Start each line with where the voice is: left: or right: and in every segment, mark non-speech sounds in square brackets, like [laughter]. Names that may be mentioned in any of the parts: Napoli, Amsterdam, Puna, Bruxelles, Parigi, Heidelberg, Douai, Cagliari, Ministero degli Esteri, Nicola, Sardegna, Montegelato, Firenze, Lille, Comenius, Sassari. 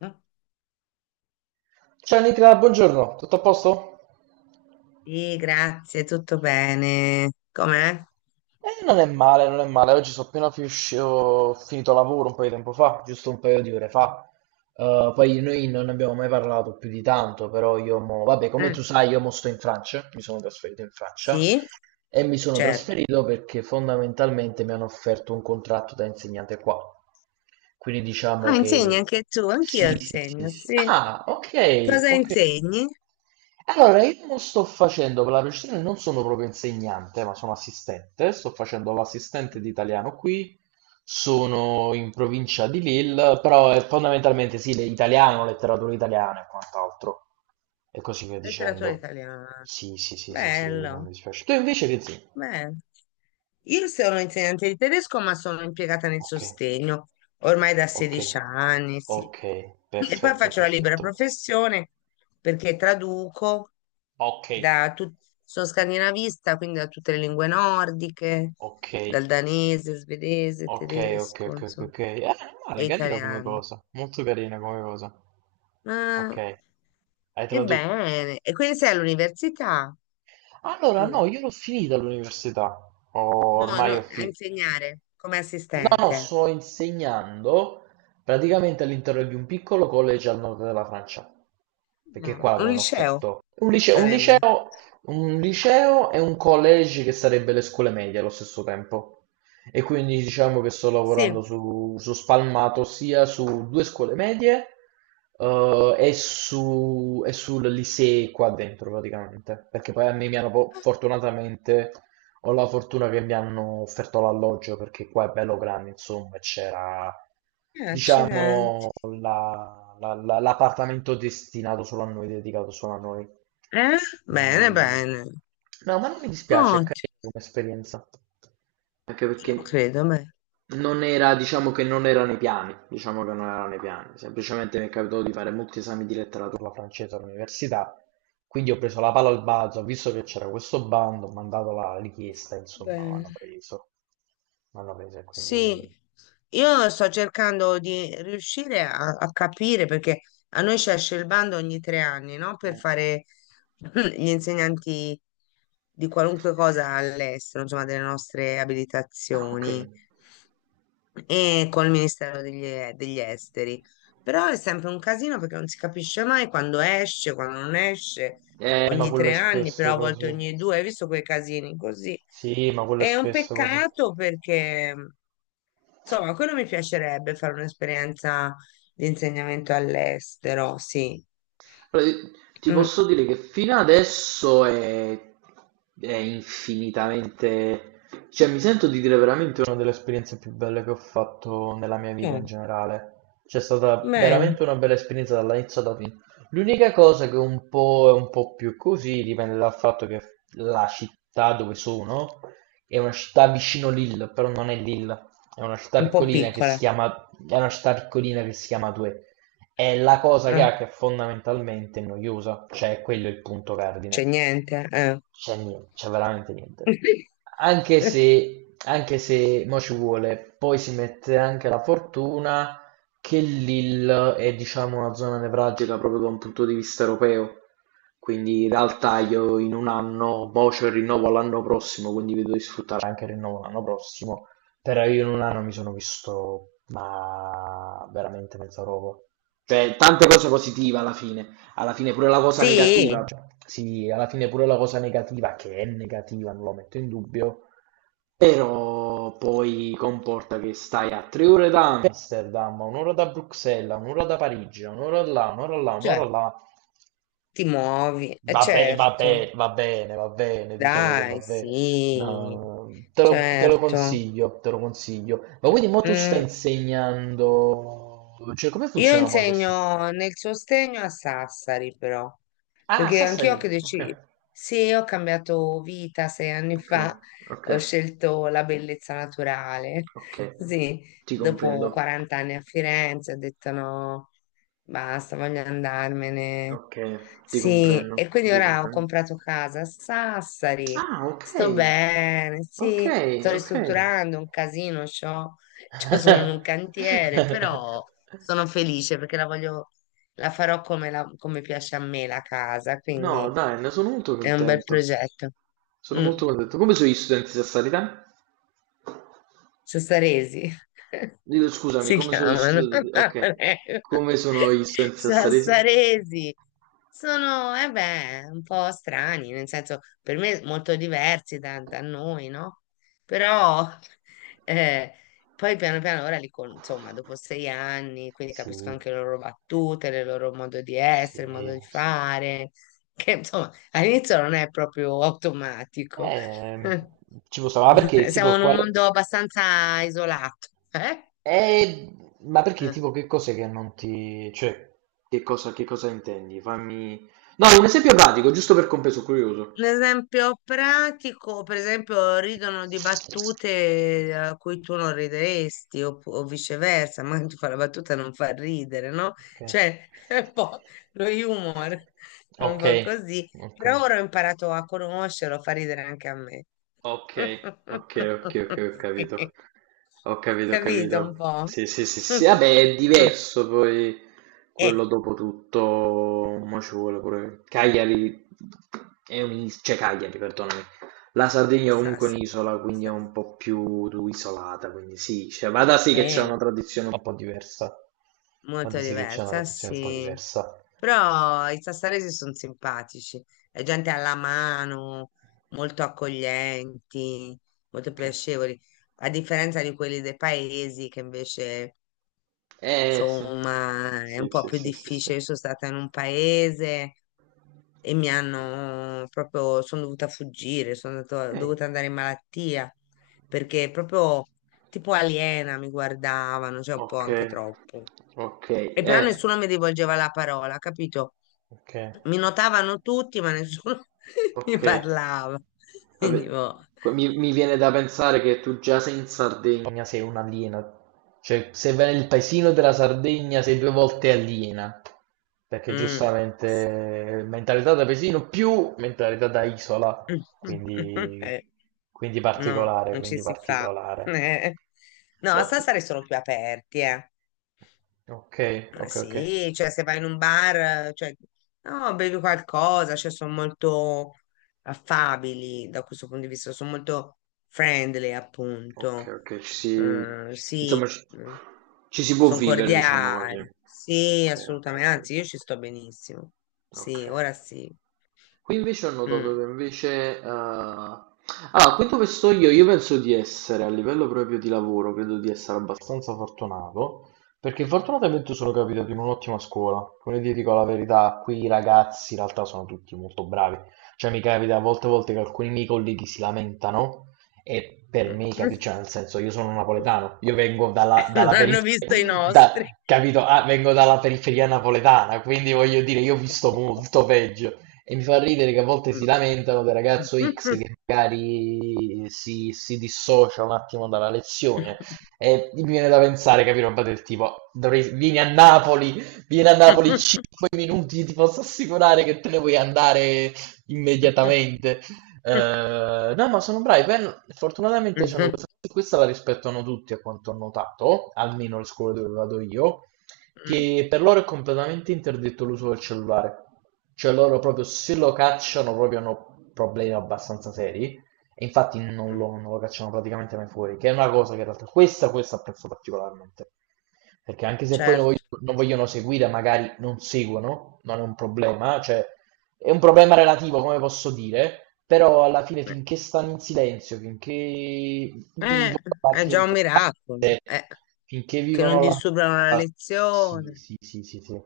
left: Oh,
right: Ciao Nicola, buongiorno, tutto a posto?
left: sì, grazie, tutto bene. Com'è?
right: Non è male, non è male. Oggi sono appena ho finito lavoro un po' di tempo fa, giusto un paio di ore fa. Poi noi non abbiamo mai parlato più di tanto, però io mo. Vabbè, come
left: Eh,
right: tu sai, io mo sto in Francia, mi sono trasferito in Francia
left: sì,
right: e mi sono
left: certo.
right: trasferito perché fondamentalmente mi hanno offerto un contratto da insegnante qua. Quindi diciamo
left: Ah,
right: che...
left: insegni anche tu, anch'io
right: Sì, sì, sì,
left: insegno,
right: sì.
left: sì.
right: Ah, ok,
left: Cosa
right: ok.
left: insegni?
right: Allora, io non sto facendo per la precisione, non sono proprio insegnante, ma sono assistente. Sto facendo l'assistente di italiano qui. Sono in provincia di Lille, però è fondamentalmente sì, l'italiano, letteratura italiana e quant'altro. E così via
left: Letteratura
right: dicendo.
left: italiana.
right: Sì, sì, sì, sì, sì, non
left: Bello,
right: mi dispiace. Tu invece che insegni?
left: bello. Io sono insegnante di tedesco, ma sono impiegata nel
right: Ok,
left: sostegno ormai da
right: ok,
left: 16 anni, sì.
right: ok,
left: E poi
right: perfetto,
left: faccio la libera
right: perfetto.
left: professione perché traduco
right: Ok,
left: da tut- sono scandinavista, quindi da tutte le lingue nordiche,
right: ok.
left: dal danese, svedese,
right: Ok, ok,
left: tedesco,
right: ok, ok,
left: insomma,
right: ok. Non male,
left: e
right: carina come
left: italiano.
right: cosa. Molto carina come cosa.
left: Ma
right: Ok, hai tradotto.
left: ebbene, e quindi sei all'università
right: Allora, no,
left: tu?
right: io l'ho finita l'università. Ho-
left: No, no,
right: Ormai ho
left: a
right: finito.
left: insegnare come
right: No, no,
left: assistente.
right: sto insegnando praticamente all'interno di un piccolo college al nord della Francia, perché
left: No,
right: qua
left: un
right: avevano
left: liceo.
right: offerto
left: Sarebbe.
right: un liceo e un college che sarebbe le scuole medie allo stesso tempo. E quindi diciamo che sto lavorando
left: Sì,
right: su spalmato sia su due scuole medie e sul lycée qua dentro praticamente, perché poi a me mi hanno fortunatamente ho la fortuna che mi hanno offerto l'alloggio perché qua è bello grande, insomma, e c'era,
left: eh, accidenti.
right: diciamo, l'appartamento destinato solo a noi, dedicato solo a noi.
left: Eh? Bene,
right: Quindi-
left: bene.
right: No, ma non mi dispiace, è
left: Ottimo,
right: carina come esperienza. Anche perché
left: credo, beh.
right: non era, diciamo che non era nei piani, diciamo che non era nei piani. Semplicemente mi è capitato di fare molti esami di letteratura francese all'università quindi ho preso la palla al balzo, ho visto che c'era questo bando, ho mandato la richiesta, insomma, mi
left: Bene.
right: hanno preso. Mi hanno preso e quindi...
left: Sì, io sto cercando di riuscire a capire perché a noi ci esce il bando ogni tre anni, no? Per
right: eh.
left: fare [clears throat] gli insegnanti di qualunque cosa all'estero, insomma, delle nostre
right: Ah, ok.
left: abilitazioni. E col Ministero degli, degli Esteri. Però è sempre un casino perché non si capisce mai quando esce, quando non esce,
right: Ma
left: ogni
right: quello è
left: tre anni,
right: spesso
left: però a volte
right: così.
left: ogni due, hai visto quei casini così.
right: Sì, ma quello è
left: È un
right: spesso così.
left: peccato perché, insomma, quello mi piacerebbe fare un'esperienza di insegnamento all'estero, sì.
right: Allora, ti
left: Mm,
right: posso dire che fino adesso è infinitamente. Cioè, mi sento di dire veramente una delle esperienze più belle che ho fatto nella mia vita
left: eh,
right: in generale. C'è stata
left: bene,
right: veramente una bella esperienza dall'inizio alla fine. L'unica cosa che un po' è un po' più così dipende dal fatto che la città dove sono è una città vicino Lille, però non è Lille,
left: un po' piccola,
right: è una città piccolina che si chiama Douai. È la cosa che
left: eh.
right: hack è fondamentalmente noiosa, cioè quello è il punto
left: C'è
right: cardine.
left: niente, eh.
right: C'è veramente niente. Anche
left: [laughs]
right: se, anche se mo ci vuole, poi si mette anche la fortuna che l'Hill è diciamo una zona nevralgica proprio da un punto di vista europeo. Quindi in realtà io in un anno, mo c'ho il rinnovo all'anno prossimo, quindi vedo di sfruttare anche il rinnovo l'anno prossimo. Però io in un anno mi sono visto, ma veramente mezza roba. Cioè, tante cose positive alla fine. Alla fine pure la cosa
left: Sì,
right: negativa. Cioè, sì, alla fine pure la cosa negativa, che è negativa, non lo metto in dubbio. Però poi comporta che stai a 3 ore da è Amsterdam. Amsterdam, un'ora da Bruxelles, un'ora da Parigi, un'ora là, un'ora là,
left: cioè,
right: un'ora là,
left: ti muovi,
right: va bene, va
left: certo,
right: bene, va bene, va bene, diciamo che va
left: dai,
right: bene.
left: sì,
right: No,
left: certo.
right: te lo consiglio. Ma quindi mo tu stai
left: Mm.
right: insegnando, cioè come
left: Io
right: funziona mo adesso?
left: insegno nel sostegno a Sassari, però,
right: Ah,
left: perché anch'io
right: Sassari,
left: che
right: ok.
left: deciso, sì, ho cambiato vita sei anni
right: Ok,
left: fa,
right: ok,
left: ho scelto la bellezza naturale,
right: ok,
left: [laughs] sì,
right: ti comprendo.
left: dopo 40 anni a Firenze ho detto no, basta, voglio andarmene.
right: Ok, ti
left: Sì,
right: comprendo,
left: e quindi
right: ti
left: ora ho
right: comprendo.
left: comprato casa a Sassari,
right: Ah, ok,
left: sto bene,
right: ok,
left: sì, sto
right: ok.
left: ristrutturando un casino, c'ho, [laughs] sono in un cantiere,
right: [laughs]
left: però sono felice perché la voglio, la farò come, come piace a me la casa,
right: No,
left: quindi
right: dai, ne sono molto
left: è un bel
right: contento.
left: progetto.
right: Sono molto
left: Mm.
right: contento. Come sono gli studenti sassari te?
left: Sassaresi [laughs]
right: Dillo, scusami,
left: si
right: come sono gli
left: chiamano. [laughs]
right: studenti? Ok, come sono gli studenti sassaresi?
left: Sassaresi sono, eh beh, un po' strani, nel senso per me molto diversi da noi, no? Però eh, poi piano piano ora insomma, dopo 6 anni, quindi capisco
right: Sì,
left: anche le loro battute, il loro modo di
right: sì.
left: essere, il modo di
right: Sì, sì.
left: fare, che insomma all'inizio non è proprio automatico. [laughs]
right: Eh, ci può stare, ma
left: [laughs]
right: perché
left: Siamo
right: tipo
left: in un
right: quale?
left: mondo abbastanza isolato, eh?
right: Eh, ma perché?
left: Eh.
right: Tipo, che cos'è che non ti. Cioè, che cosa intendi? Fammi. No, un esempio pratico, giusto per compreso, curioso.
left: Un esempio pratico, per esempio, ridono di battute a cui tu non rideresti, o, viceversa, ma ti fa la battuta e non fa ridere, no?
right: Ok.
left: Cioè, [laughs] è un po' lo humor, un
right: Ok,
left: po' così.
right: ok.
left: Però ora ho imparato a conoscerlo, fa ridere anche a me.
right: Ok, ok, ok,
left: [laughs]
right: ok, ho
left: Sì.
right: capito. Ho capito, ho
left: Capito un
right: capito.
left: po'?
right: Sì, sì, sì, sì, sì. Vabbè, è
left: [laughs]
right: diverso poi
left: Eh,
right: quello dopo tutto, mo ci vuole pure. Cagliari è un'isola, cioè Cagliari, perdonami. La Sardegna è
left: sa,
right: comunque
left: sì.
right: un'isola, quindi è
left: Sa,
right: un po' più isolata, quindi sì, cioè, vada sì che c'è
left: eh,
right: una tradizione un po' diversa. Vada
left: molto
right: sì che c'è una
left: diversa,
right: tradizione un po'
left: sì.
right: diversa.
left: Però i sassaresi sono simpatici, è gente alla mano, molto accoglienti, molto
right: Ok.
left: piacevoli, a differenza di quelli dei paesi che invece,
right: Sì.
left: insomma, è un
right: Sì,
left: po'
right: sì,
left: più
right: sì, sì, sì.
left: difficile. Io sono stata in un paese e mi hanno proprio, sono dovuta fuggire,
right: Eh,
left: dovuta andare in malattia perché proprio tipo aliena mi guardavano, cioè un po'
right: ok,
left: anche troppo.
right: ok,
left: E però
right: eh,
left: nessuno mi rivolgeva la parola, capito?
right: ok.
left: Mi notavano tutti, ma nessuno [laughs] mi
right: Ok.
left: parlava. Quindi,
right: Vabbè,
left: boh.
right: mi viene da pensare che tu già sei in Sardegna. Sardegna sei un alieno. Cioè, se vai nel paesino della Sardegna sei due volte aliena. Perché
left: Mm, sì.
right: giustamente mentalità da paesino più mentalità da isola.
left: [laughs]
right: Quindi,
left: Eh,
right: quindi
left: no,
right: particolare,
left: non ci
right: quindi
left: si fa.
right: particolare.
left: Eh. No,
right: No.
left: stasera sono più aperti, eh.
right: Ok,
left: Ma
right: ok, ok.
left: sì, cioè se vai in un bar, cioè, no, bevi qualcosa, cioè sono molto affabili da questo punto di vista, sono molto friendly,
right: Ok,
left: appunto.
right: ok, ci si.
left: Sì,
right: Insomma ci si può
left: sono
right: vivere, diciamo così.
left: cordiali. Sì,
right: Ok, ok,
left: assolutamente,
right: ok.
left: anzi,
right: Ok.
left: io ci sto benissimo.
right: Ok.
left: Sì, ora sì.
right: Qui invece ho notato che
left: Mm.
right: invece. Allora, qui dove sto io, penso di essere, a livello proprio di lavoro, credo di essere abbastanza fortunato, perché fortunatamente sono capitato in un'ottima scuola. Come ti dico la verità, qui i ragazzi in realtà sono tutti molto bravi. Cioè mi capita a volte che alcuni miei colleghi si lamentano e per
left: Mm.
right: me, cioè nel senso, io sono napoletano, io vengo dalla,
left: [laughs] Non
right: dalla
left: hanno
right: periferia,
left: visto i nostri.
right: capito? Ah, vengo dalla periferia napoletana, quindi voglio dire, io ho visto
left: [laughs]
right: molto peggio. E mi fa ridere che a volte si lamentano del ragazzo X che magari si dissocia un attimo dalla lezione. E mi viene da pensare, capire roba del tipo, vieni a Napoli 5 minuti, ti posso assicurare che te ne vuoi andare immediatamente. No, ma sono bravi. Fortunatamente c'hanno
left: Mm.
right: questa,
left: [laughs]
right: la rispettano tutti, a quanto ho notato, almeno le scuole dove vado io
left: Mm,
right: che per loro è completamente interdetto l'uso del cellulare. Cioè loro proprio se lo cacciano proprio hanno problemi abbastanza seri e infatti non
left: mm,
right: lo, non lo cacciano praticamente mai fuori, che è una cosa che in realtà questa apprezzo particolarmente. Perché anche se poi non vogliono,
left: certo,
right: non vogliono seguire, magari non seguono, non è un problema, cioè è un problema relativo, come posso dire, però alla fine
left: eh,
right: finché stanno in silenzio, finché vivono
left: eh, è già un
right: l'ambiente
left: miracolo,
right: classe, finché
left: che
right: vivono
left: non
right: l'ambiente.
left: disturbano la
right: Sì,
left: lezione.
right: sì, sì, sì, sì.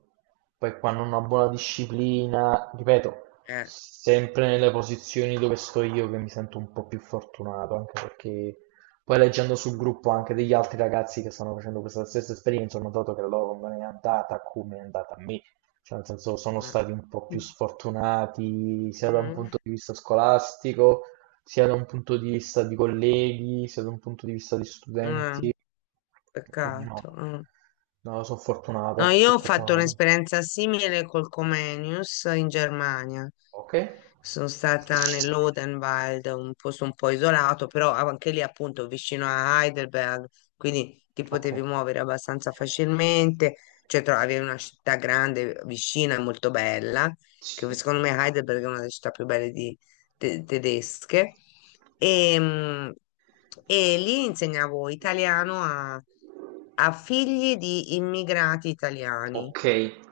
right: Poi quando una buona disciplina, ripeto,
left: Eh,
right: sempre nelle posizioni dove sto io che mi sento un po' più fortunato, anche perché poi leggendo sul gruppo anche degli altri ragazzi che stanno facendo questa stessa esperienza, ho notato che la loro non è andata come è andata a me, cioè nel senso sono
left: eh.
right: stati un po' più sfortunati sia da un
left: Mm,
right: punto di vista scolastico sia da un punto di vista di colleghi, sia da un punto di vista di
left: eh,
right: studenti, quindi no,
left: peccato. Eh.
right: no, sono
left: No,
right: fortunato,
left: io
right: sono
left: ho fatto
right: fortunato.
left: un'esperienza simile col Comenius in Germania.
right: Ok?
left: Sono stata nell'Odenwald, un posto un po' isolato, però anche lì appunto vicino a Heidelberg, quindi ti
right: Ok.
left: potevi muovere abbastanza facilmente, cioè trovavi una città grande, vicina e molto bella, che
right: Sì.
left: secondo me Heidelberg è una delle città più belle tedesche. E, mm, e lì insegnavo italiano a figli di immigrati italiani
right: Ok,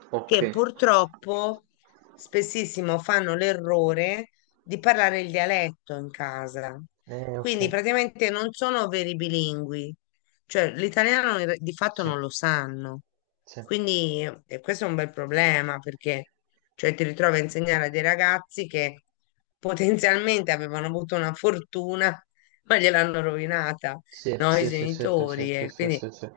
right: ok.
left: che purtroppo spessissimo fanno l'errore di parlare il dialetto in casa.
right: Eh, ok,
left: Quindi praticamente non sono veri bilingui, cioè l'italiano di fatto
right: sì,
left: non lo sanno.
right: sì,
left: Quindi questo è un bel problema perché cioè, ti ritrovi a insegnare a dei ragazzi che potenzialmente avevano avuto una fortuna, ma gliel'hanno rovinata,
right: sì,
left: no? I
right: sì, sì, sì, sì,
left: genitori.
right: sì,
left: E
right: sì,
left: quindi
right: sì, sì.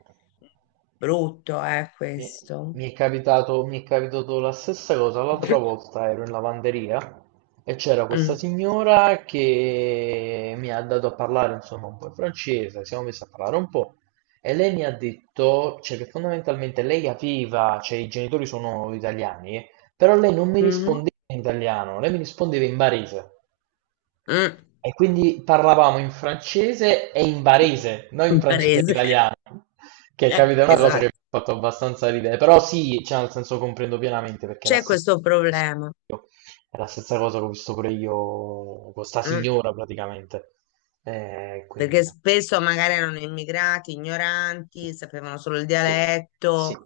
left: brutto è
right: Mi è,
left: questo.
right: mi è capitato la stessa cosa, l'altra volta ero in lavanderia e c'era questa
left: Mm.
right: signora che mi ha dato a parlare insomma un po' in francese, siamo messi a parlare un po' e lei mi ha detto, cioè, che fondamentalmente lei capiva, cioè i genitori sono italiani, però lei non mi
left: Mhm.
right: rispondeva in italiano, lei mi rispondeva in barese.
left: Mm.
right: E quindi parlavamo in francese e in barese,
left: [laughs]
right: non in francese e
left: Barese.
right: italiano, che capito è una cosa che mi
left: Esatto,
right: ha fatto abbastanza ridere, però sì, cioè nel senso comprendo pienamente perché è la
left: c'è
right: stessa,
left: questo problema.
right: è la stessa cosa che ho visto pure io con sta
left: Mm.
right: signora praticamente. Quindi
left: Perché
right: no.
left: spesso magari erano immigrati, ignoranti, sapevano solo il
right: Sì, sì,
left: dialetto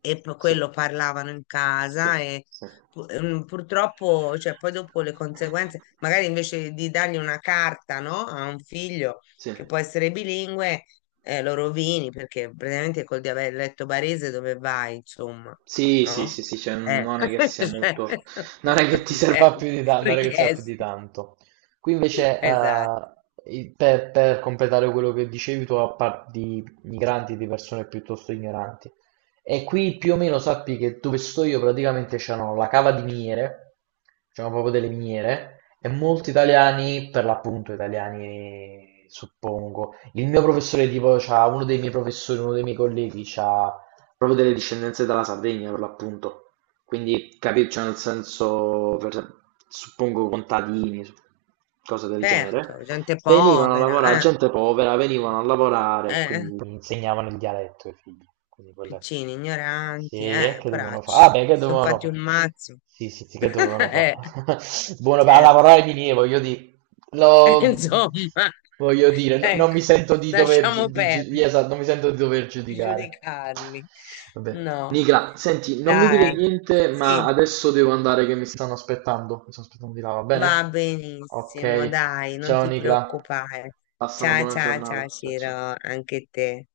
left: e poi
right: sì,
left: quello parlavano in
right: sì,
left: casa e
right: sì,
left: purtroppo, cioè, poi dopo le conseguenze, magari invece di dargli una carta, no, a un figlio
right: sì.
left: che può essere bilingue, lo rovini perché praticamente col dialetto barese dove vai, insomma,
right: Sì, sì, sì,
left: no?
right: sì, cioè
left: Eh,
right: non è che
left: [laughs]
right: sia
left: cioè,
right: molto, non è che ti
left: [laughs] cioè,
right: serva più di, non è che serva più di
left: richieste.
right: tanto. Qui invece,
left: Esatto,
right: per completare quello che dicevi tu, a parte di migranti, di persone piuttosto ignoranti, e qui più o meno sappi che dove sto io praticamente c'erano la cava di miniere, c'erano proprio delle miniere, e molti italiani, per l'appunto italiani suppongo, il mio professore tipo, c'ha uno dei miei professori, uno dei miei colleghi, c'ha proprio delle discendenze dalla Sardegna per l'appunto, quindi cioè nel senso, suppongo contadini, cose del genere,
left: certo, gente
right: venivano a
left: povera,
right: lavorare,
left: eh.
right: gente povera, venivano a lavorare,
left: Eh,
right: quindi insegnavano il dialetto ai figli, quindi quelle.
left: piccini,
right: Sì,
left: ignoranti,
right: e che dovevano fare? Ah,
left: poracci.
right: beh, che
left: Sono
right: dovevano
left: fatti
right: fare?
left: un mazzo.
right: Sì, sì, sì, che
left: [laughs]
right: dovevano
left: Eh,
right: fare? [laughs] Buono per
left: certo.
right: lavorare di voglio dire.
left: [laughs]
right: Lo
left: Insomma,
right: voglio dire, non
left: ecco,
right: mi sento di dover,
left: lasciamo perdere
right: esatto, non mi sento di dover
left: di
right: giudicare.
left: giudicarli.
right: Vabbè.
left: No,
right: Nicola, senti, non mi dire
left: dai,
right: niente, ma
left: sì,
right: adesso devo andare che mi stanno aspettando. Mi stanno aspettando di là, va
left: va
right: bene?
left: benissimo,
right: Ok.
left: dai, non
right: Ciao
left: ti
right: Nicola.
left: preoccupare.
right: Passa una
left: Ciao,
right: buona
left: ciao, ciao,
right: giornata. Ciao ciao.
left: Ciro, anche te.